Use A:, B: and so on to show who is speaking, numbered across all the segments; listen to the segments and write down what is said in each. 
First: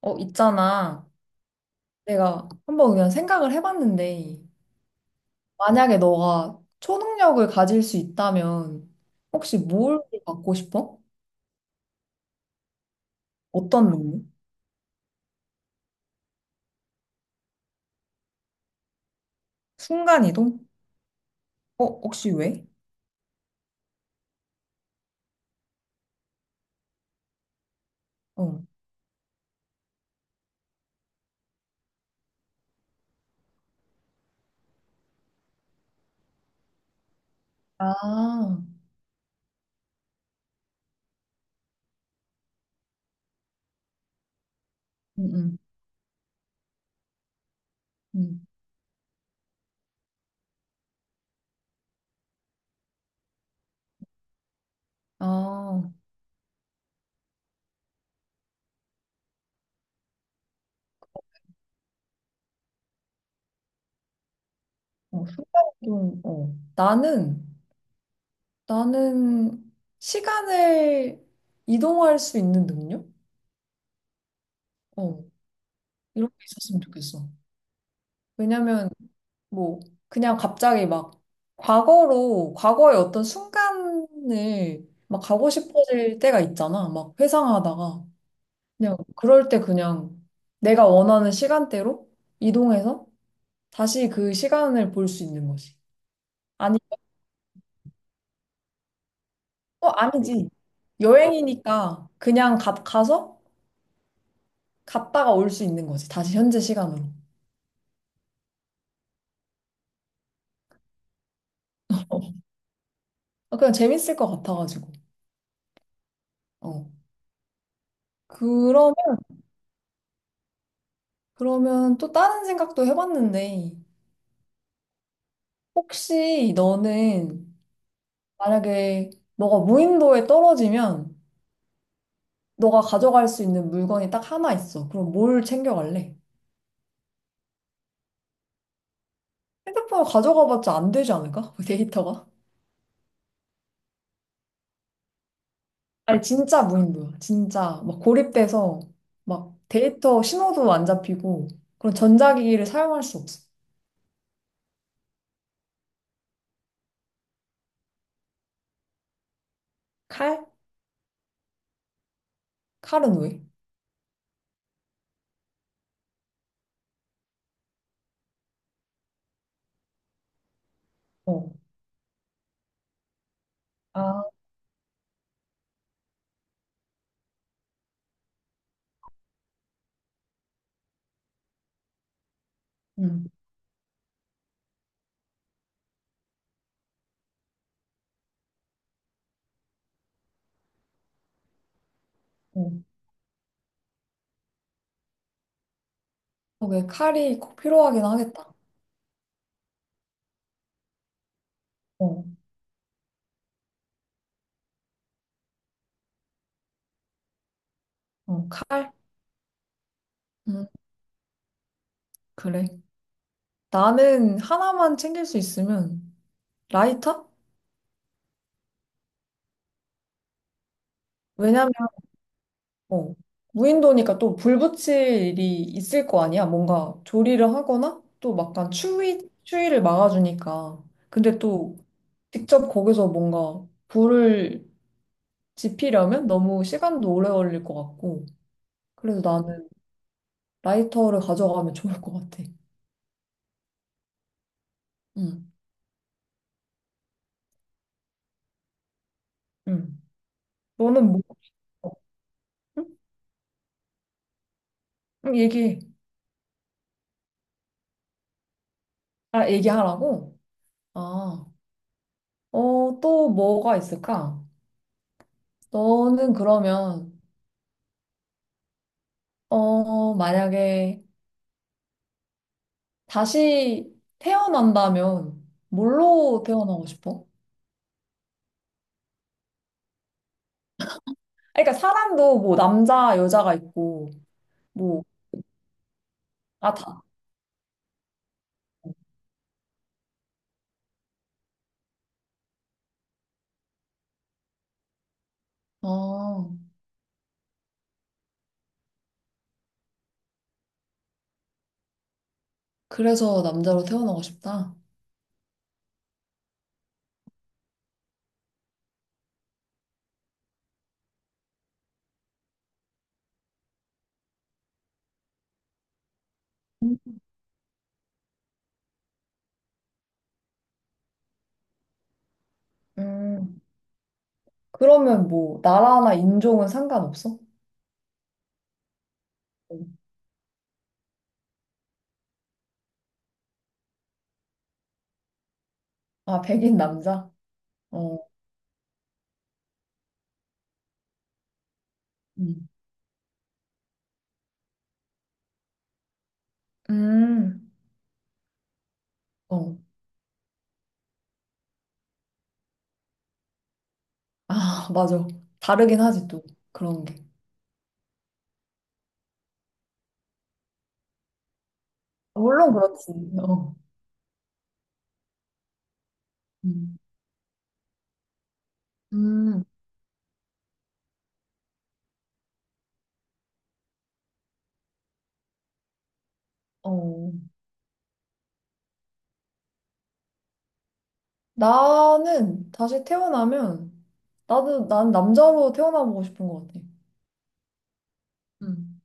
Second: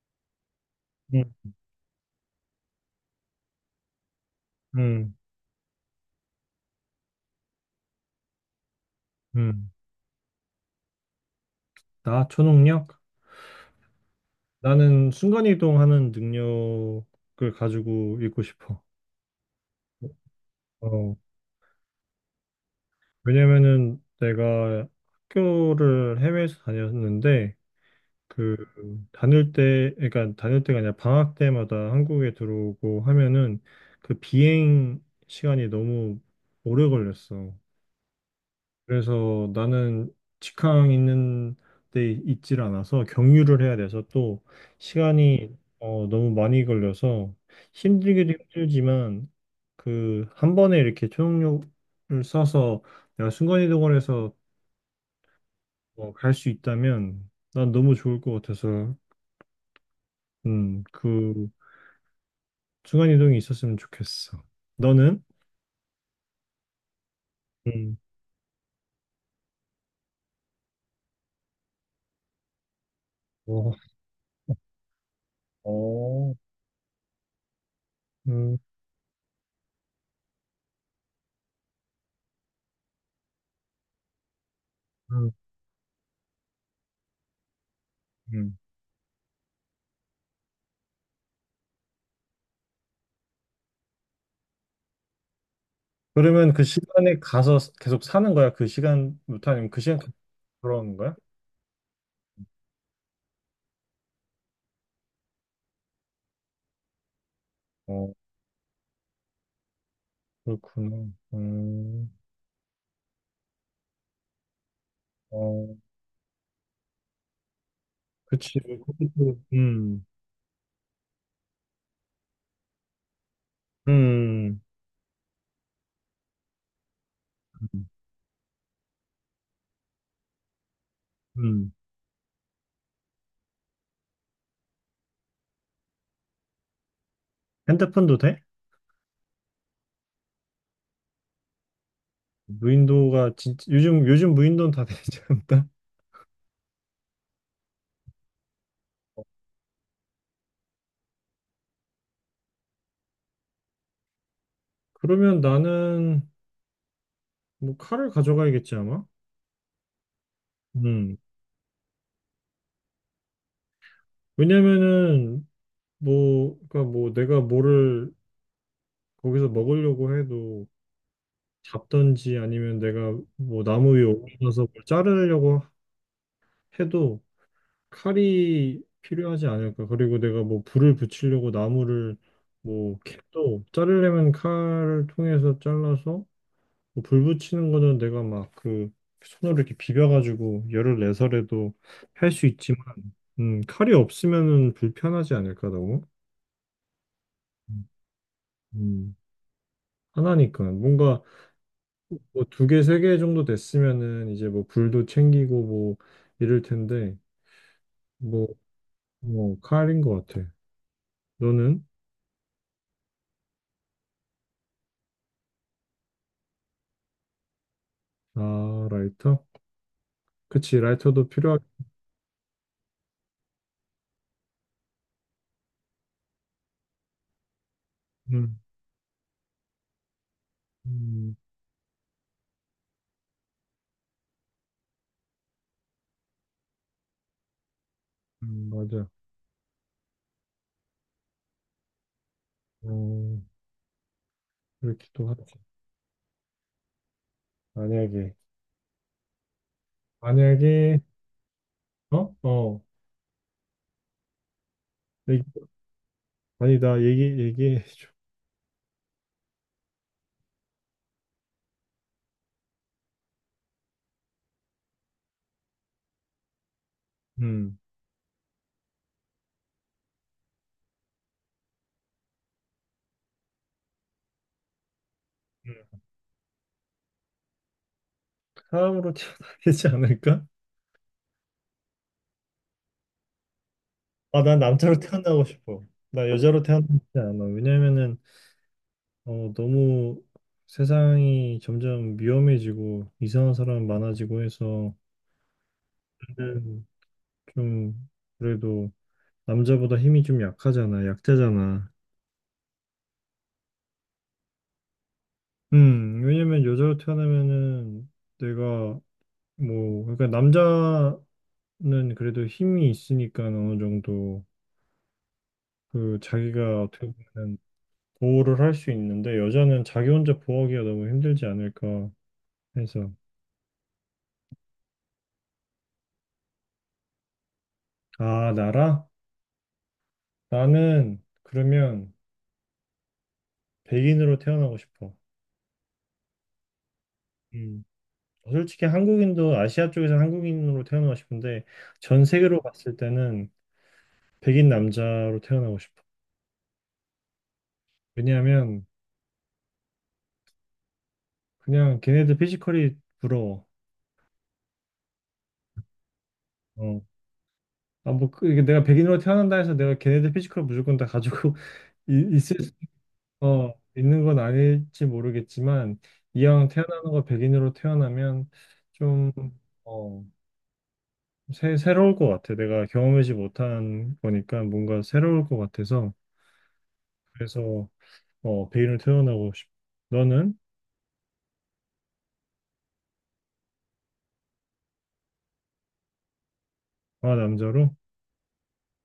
A: 어, 있잖아.
B: 음,
A: 내가 한번 그냥 생각을 해봤는데,
B: 음,
A: 만약에 너가 초능력을 가질 수 있다면, 혹시
B: 음.
A: 뭘 갖고 싶어?
B: 나 초능력?
A: 어떤 능력?
B: 나는 순간이동하는 능력을 가지고 있고 싶어.
A: 순간이동?
B: 어,
A: 어, 혹시 왜?
B: 왜냐면은 내가 학교를 해외에서 다녔는데 그
A: 어.
B: 다닐 때, 그러니까 다닐 때가 아니라 방학 때마다 한국에 들어오고 하면은 그 비행 시간이 너무 오래 걸렸어.
A: 아,
B: 그래서 나는 직항 있는 데 있질 않아서 경유를 해야 돼서 또
A: 응,
B: 시간이
A: 응,
B: 너무 많이 걸려서 힘들기도
A: 응.
B: 힘들지만 그 한 번에 이렇게 초능력을 써서 내가 순간이동을 해서
A: 아, 어,
B: 뭐 갈수 있다면 난 너무 좋을 것 같아서 그 순간이동이 있었으면 좋겠어. 너는?
A: 순간 이동 어. 나는,
B: 음.
A: 나는 시간을 이동할 수 있는 능력?
B: 어,
A: 어, 이런
B: 어,
A: 게 있었으면 좋겠어.
B: 음,
A: 왜냐면 뭐 그냥 갑자기 막 과거로 과거의 어떤 순간을 막
B: 음,
A: 가고 싶어질 때가 있잖아. 막 회상하다가
B: 음.
A: 그냥 그럴 때 그냥 내가 원하는 시간대로 이동해서 다시 그 시간을 볼 수 있는 거지.
B: 그러면 그
A: 아니,
B: 시간에 가서 계속 사는 거야? 그 시간부터 아니면 그
A: 어,
B: 시간 계속
A: 아니지.
B: 돌아오는 거야?
A: 여행이니까 그냥 가, 가서 갔다가 올 수 있는 거지. 다시 현재 시간으로.
B: 어, 그렇구나.
A: 아, 그냥 재밌을 것 같아가지고.
B: 어,
A: 어.
B: 그치.
A: 그러면
B: 컴 음,
A: 그러면 또 다른 생각도 해봤는데
B: 음,
A: 혹시 너는 만약에 너가 무인도에 떨어지면
B: 음.
A: 너가 가져갈 수 있는 물건이 딱 하나 있어. 그럼 뭘 챙겨갈래?
B: 핸드폰도 돼?
A: 핸드폰을 가져가봤자 안 되지 않을까? 데이터가?
B: 무인도가 진짜 요즘 무인도는 다 되지 않나?
A: 아니 진짜 무인도야. 진짜 막 고립돼서 막 데이터 신호도 안 잡히고 그런 전자기기를 사용할 수 없어.
B: 그러면 나는 뭐 칼을 가져가야겠지 아마.
A: 칼?
B: 음.
A: 칼은 왜?
B: 왜냐면은 뭐 그러니까 뭐 내가 뭐를 거기서 먹으려고 해도
A: 어.
B: 잡든지 아니면 내가 뭐 나무 위에
A: 아,
B: 올라서 뭘 자르려고 해도 칼이 필요하지 않을까. 그리고 내가 뭐 불을 붙이려고 나무를 뭐 캡
A: 응.
B: 도 자르려면 칼을 통해서 잘라서 뭐불 붙이는 거는 내가 막 그 손으로 이렇게 비벼가지고 열을 내서라도 할 수
A: 어.
B: 있지만 칼이 없으면은 불편하지 않을까 너무.
A: 어, 왜 칼이 꼭 필요하긴 하겠다.
B: 음, 하나니까 뭔가
A: 어.
B: 뭐 두 개, 세 개 정도 됐으면은 이제 뭐 불도 챙기고 뭐 이럴 텐데
A: 어,
B: 뭐,
A: 칼?
B: 뭐 칼인 것 같아.
A: 음,
B: 너는?
A: 그래. 나는 하나만 챙길 수 있으면 라이터?
B: 아, 라이터? 그치, 라이터도 필요하.
A: 왜냐면 어, 무인도니까 또 불 붙일 일이 있을 거 아니야. 뭔가 조리를 하거나 또
B: 음,
A: 막간 추위를 막아주니까.
B: 음,
A: 근데 또 직접 거기서 뭔가 불을 지피려면 너무 시간도 오래 걸릴 것 같고.
B: 맞아.
A: 그래서 나는 라이터를 가져가면 좋을 것 같아.
B: 어, 이렇게 또 하지.
A: 응,
B: 만약에,
A: 응.
B: 만약에,
A: 너는 뭐?
B: 어, 어,
A: 응? 응,
B: 얘기,
A: 얘기해.
B: 아니 나 얘기해 줘.
A: 아, 얘기하라고? 아, 어, 또 뭐가 있을까? 너는 그러면
B: 음,
A: 어, 만약에 다시 태어난다면
B: 음.
A: 뭘로 태어나고 싶어?
B: 사람으로 태어나야 되지 않을까?
A: 그러니까 사람도 뭐 남자, 여자가 있고
B: 아, 난 남자로
A: 뭐
B: 태어나고 싶어. 나 여자로
A: 아,
B: 태어나지
A: 다.
B: 않아. 왜냐면은 너무 세상이 점점 위험해지고 이상한 사람 많아지고 해서
A: 아,
B: 는좀 그래도 남자보다 힘이 좀 약하잖아, 약자잖아.
A: 그래서 남자로 태어나고 싶다.
B: 왜냐면 여자로 태어나면은 내가 뭐 그러니까 남자는 그래도 힘이 있으니까 어느 정도 그 자기가 어떻게 보면 보호를 할 수 있는데 여자는 자기 혼자 보호하기가 너무 힘들지 않을까 해서
A: 음, 그러면 뭐 나라나 인종은 상관없어?
B: 아, 나라?
A: 어.
B: 나는 그러면 백인으로 태어나고 싶어.
A: 아, 백인 남자?
B: 음.
A: 어.
B: 솔직히 한국인도 아시아 쪽에서 한국인으로 태어나고 싶은데 전 세계로
A: 음.
B: 봤을 때는 백인 남자로 태어나고 싶어.
A: 음.
B: 왜냐하면
A: 어.
B: 그냥 걔네들 피지컬이 부러워.
A: 아, 맞아. 다르긴 하지 또
B: 어.
A: 그런 게.
B: 아, 뭐, 이게 내가 백인으로 태어난다 해서 내가 걔네들 피지컬 무조건 다 가지고 이- 있을 수-
A: 물론 그렇지. 어.
B: 있는 건 아닐지 모르겠지만 이왕
A: 음.
B: 태어나는 거 백인으로 태어나면 좀
A: 음.
B: 어, 새로울 것 같아. 내가 경험하지 못한 거니까 뭔가 새로울 것 같아서
A: 어.
B: 그래서 베일을 태어나고 싶. 너는?
A: 나는 다시 태어나면, 나도, 난 남자로 태어나보고 싶은 것 같아.
B: 아, 남자로?
A: 음.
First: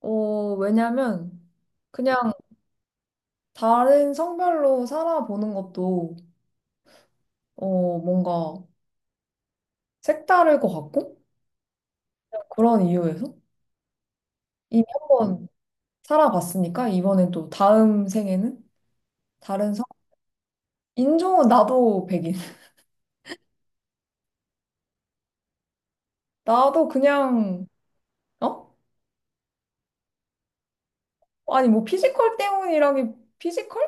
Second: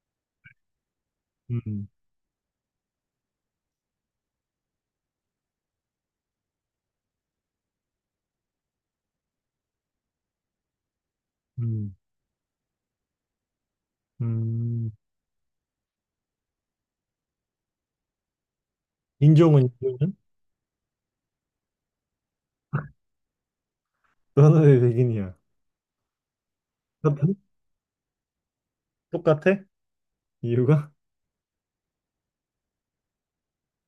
A: 어, 왜냐면,
B: 음,
A: 그냥 다른 성별로 살아보는 것도, 어, 뭔가 색다를 것 같고,
B: 음,
A: 그런 이유에서. 이미
B: 음.
A: 한번 살아봤으니까, 이번엔 또 다음 생에는 다른 성,
B: 인종은?
A: 인종은 나도 백인.
B: 너는 왜 백인이야?
A: 나도
B: 똑같아?
A: 그냥, 어?
B: 똑같아? 이유가?
A: 아니, 뭐 피지컬 때문이라기, 피지컬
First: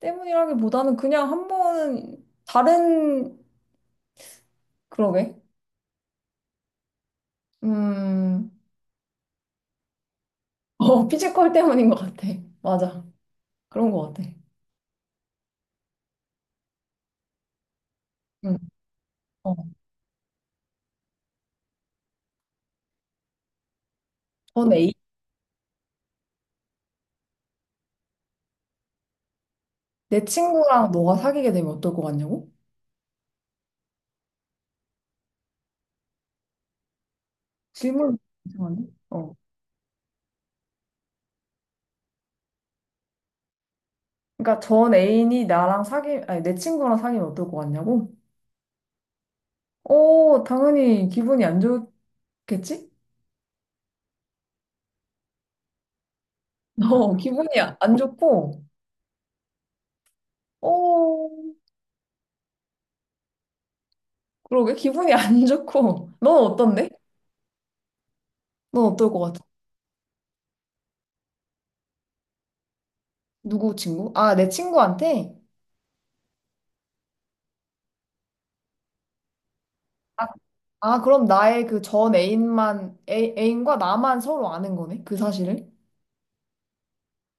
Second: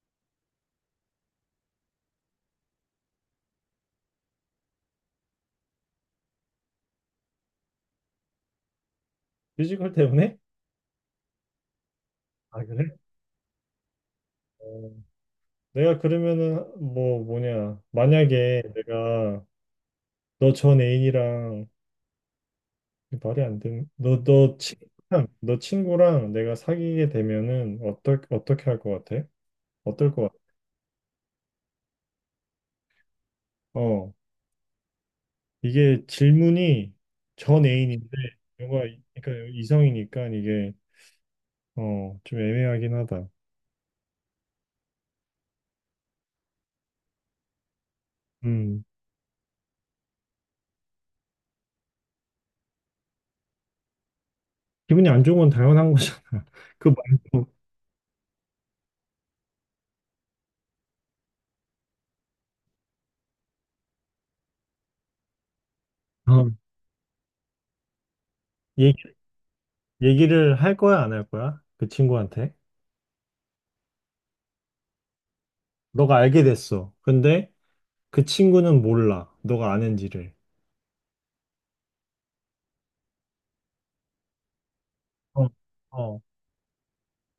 A: 때문이라기보다는 그냥 한 번은 다른, 그러게. 음,
B: 피지컬 때문에?
A: 어, 피지컬 때문인 것 같아.
B: 아, 그래?
A: 맞아. 그런 것 같아.
B: 어, 내가 그러면은 뭐 뭐냐?
A: 응.
B: 만약에 내가
A: 어.
B: 너 전 애인이랑 말이 안 되는 너너
A: 전 A.
B: 친구랑 너 친구랑 내가 사귀게 되면은 어떨 어떻게 할 것 같아? 어떨 것
A: 내
B: 같아?
A: 친구랑 너가 사귀게 되면 어떨 것 같냐고?
B: 어. 이게 질문이 전 애인인데
A: 질문
B: 뭔가
A: 이상한데? 어.
B: 그러니까 이성이니까 이게 좀 애매하긴 하다.
A: 그러니까 전 애인이 나랑 사귀, 아니, 내 친구랑 사귀면 어떨 것 같냐고?
B: 음
A: 어, 당연히 기분이 안 좋겠지?
B: 기분이 안 좋은 건 당연한 거잖아. 그
A: 어, 기분이
B: 말고
A: 안 좋고, 어, 그러게 기분이 안 좋고. 넌
B: 어,
A: 어떤데? 넌
B: 얘기
A: 어떨 것 같아?
B: 얘기를 할 거야 안 할 거야? 그 친구한테
A: 누구 친구? 아, 내 친구한테?
B: 너가 알게 됐어. 근데 그 친구는 몰라. 너가
A: 아,
B: 아는지를.
A: 아, 그럼 나의 그 전 애인만, 애, 애인과 나만 서로 아는 거네? 그
B: 어,
A: 사실을?
B: 어.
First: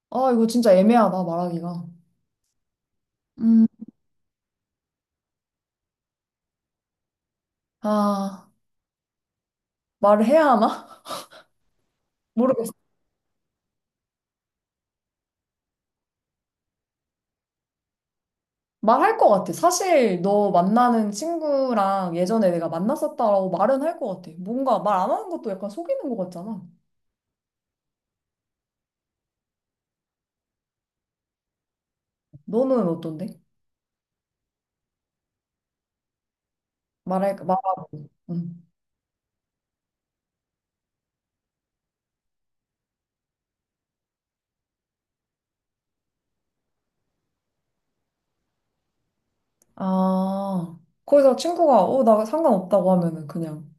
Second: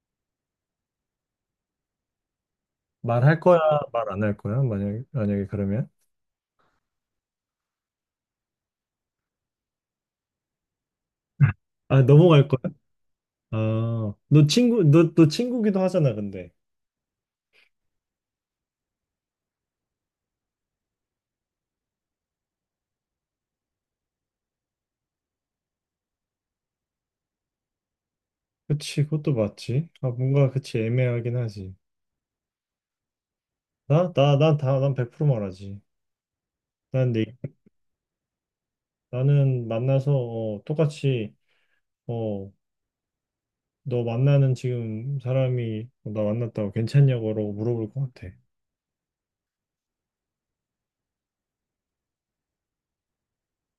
A: 아, 이거 진짜 애매하다, 말하기가.
B: 말할 거야
A: 음,
B: 말 안 할 거야? 만약에 그러면
A: 아, 말을 해야 하나?
B: 아 넘어갈 거야?
A: 모르겠어.
B: 아너 친구 너 또 친구기도 하잖아 근데.
A: 말할 것 같아. 사실 너 만나는 친구랑 예전에 내가 만났었다라고 말은 할 것 같아. 뭔가 말 안 하는 것도 약간 속이는 것 같잖아.
B: 그치, 그것도 맞지. 아, 뭔가 그치 애매하긴 하지.
A: 너는 어떤데?
B: 난 난 100% 말하지. 난 내,
A: 말할, 말하고. 응.
B: 나는 만나서 똑같이 어, 너 만나는 지금 사람이 나 만났다고 괜찮냐고 물어볼 것 같아.
A: 아, 거기서 친구가, 어, 나 상관없다고 하면은 그냥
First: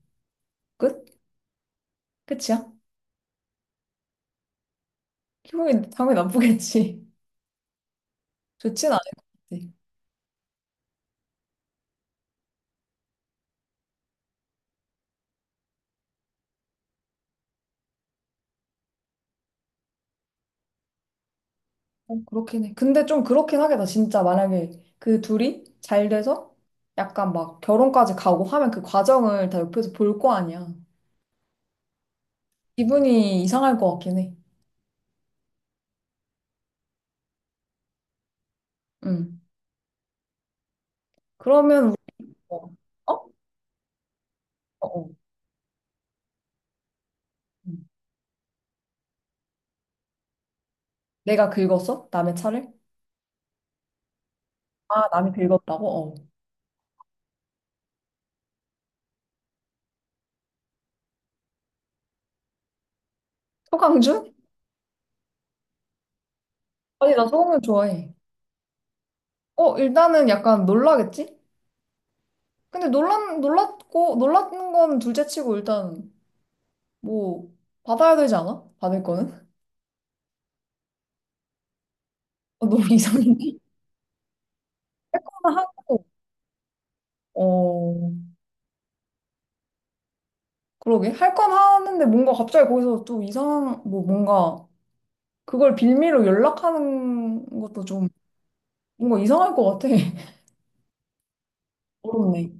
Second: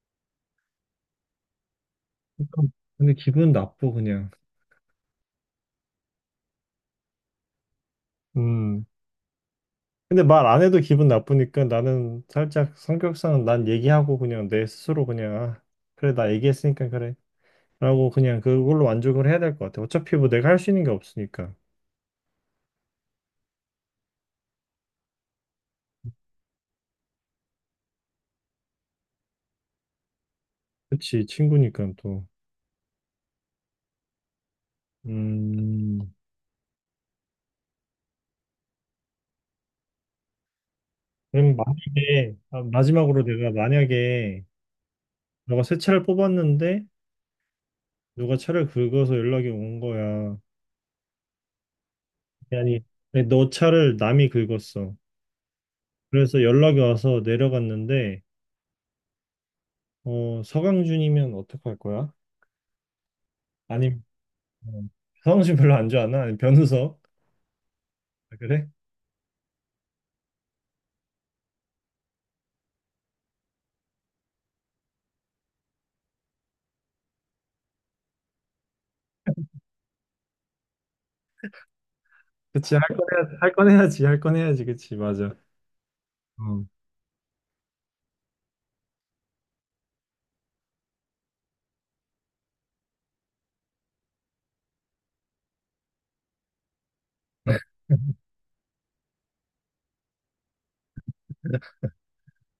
A: 끝?
B: 그러니까
A: 끝이야?
B: 근데 기분 나쁘 그냥.
A: 기분이 당연히 나쁘겠지.
B: 음.
A: 좋진 않을 것 같아.
B: 근데 말 안 해도 기분 나쁘니까 나는 살짝 성격상 난 얘기하고 그냥 내 스스로 그냥 아, 그래 나 얘기했으니까 그래. 라고 그냥 그걸로 만족을 해야 될 것 같아. 어차피 뭐 내가 할 수 있는 게 없으니까.
A: 어, 그렇긴 해. 근데 좀 그렇긴 하겠다. 진짜 만약에 그 둘이 잘 돼서 약간 막 결혼까지 가고 하면 그 과정을 다 옆에서 볼 거 아니야.
B: 그치, 친구니까 또.
A: 기분이 이상할 것 같긴 해.
B: 음,
A: 응.
B: 그럼
A: 그러면 우리,
B: 만약에, 아,
A: 뭐,
B: 마지막으로
A: 어?
B: 내가 만약에
A: 어? 어.
B: 너가 새 차를 뽑았는데
A: 응.
B: 누가 차를 긁어서 연락이 온 거야.
A: 내가 긁었어? 남의 차를?
B: 아니, 아니, 너 차를 남이 긁었어.
A: 아, 남이 긁었다고? 어.
B: 그래서 연락이 와서 내려갔는데, 서강준이면 어떡할 거야? 아니면,
A: 서강준?
B: 어, 서강준 별로 안 좋아하나? 아니, 변우석?
A: 아니, 나 서강준 좋아해.
B: 아, 그래?
A: 어, 일단은 약간 놀라겠지? 근데 놀란, 놀랐고, 놀라는 건 둘째치고 일단 뭐 받아야 되지 않아? 받을 거는? 어,
B: 그치, 할
A: 너무
B: 건 해야지, 할
A: 이상한데?
B: 건 해야지, 할 건 해야지, 그치,
A: 할
B: 맞아.
A: 거는 하고,
B: 어.
A: 어, 그러게. 할 건 하는데 뭔가 갑자기 거기서 좀 이상한, 뭐 뭔가 그걸 빌미로 연락하는 것도 좀 뭔가 이상할 것 같아. 어렵네.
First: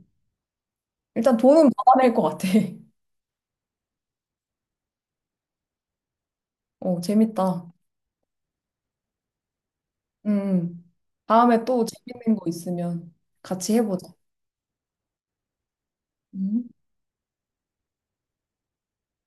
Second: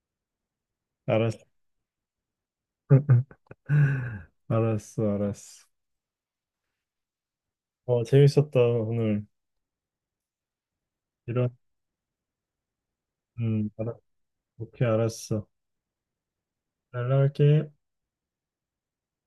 A: 일단
B: 알았어.
A: 돈은 받아낼 것 같아.
B: 알았어, 알았어.
A: 어, 재밌다.
B: 어, 재밌었다, 오늘.
A: 음.
B: 이런,
A: 다음에 또 재밌는 거 있으면 같이
B: 알았어.
A: 해보자.
B: 오케이, 알았어.
A: 음.
B: 연락할게.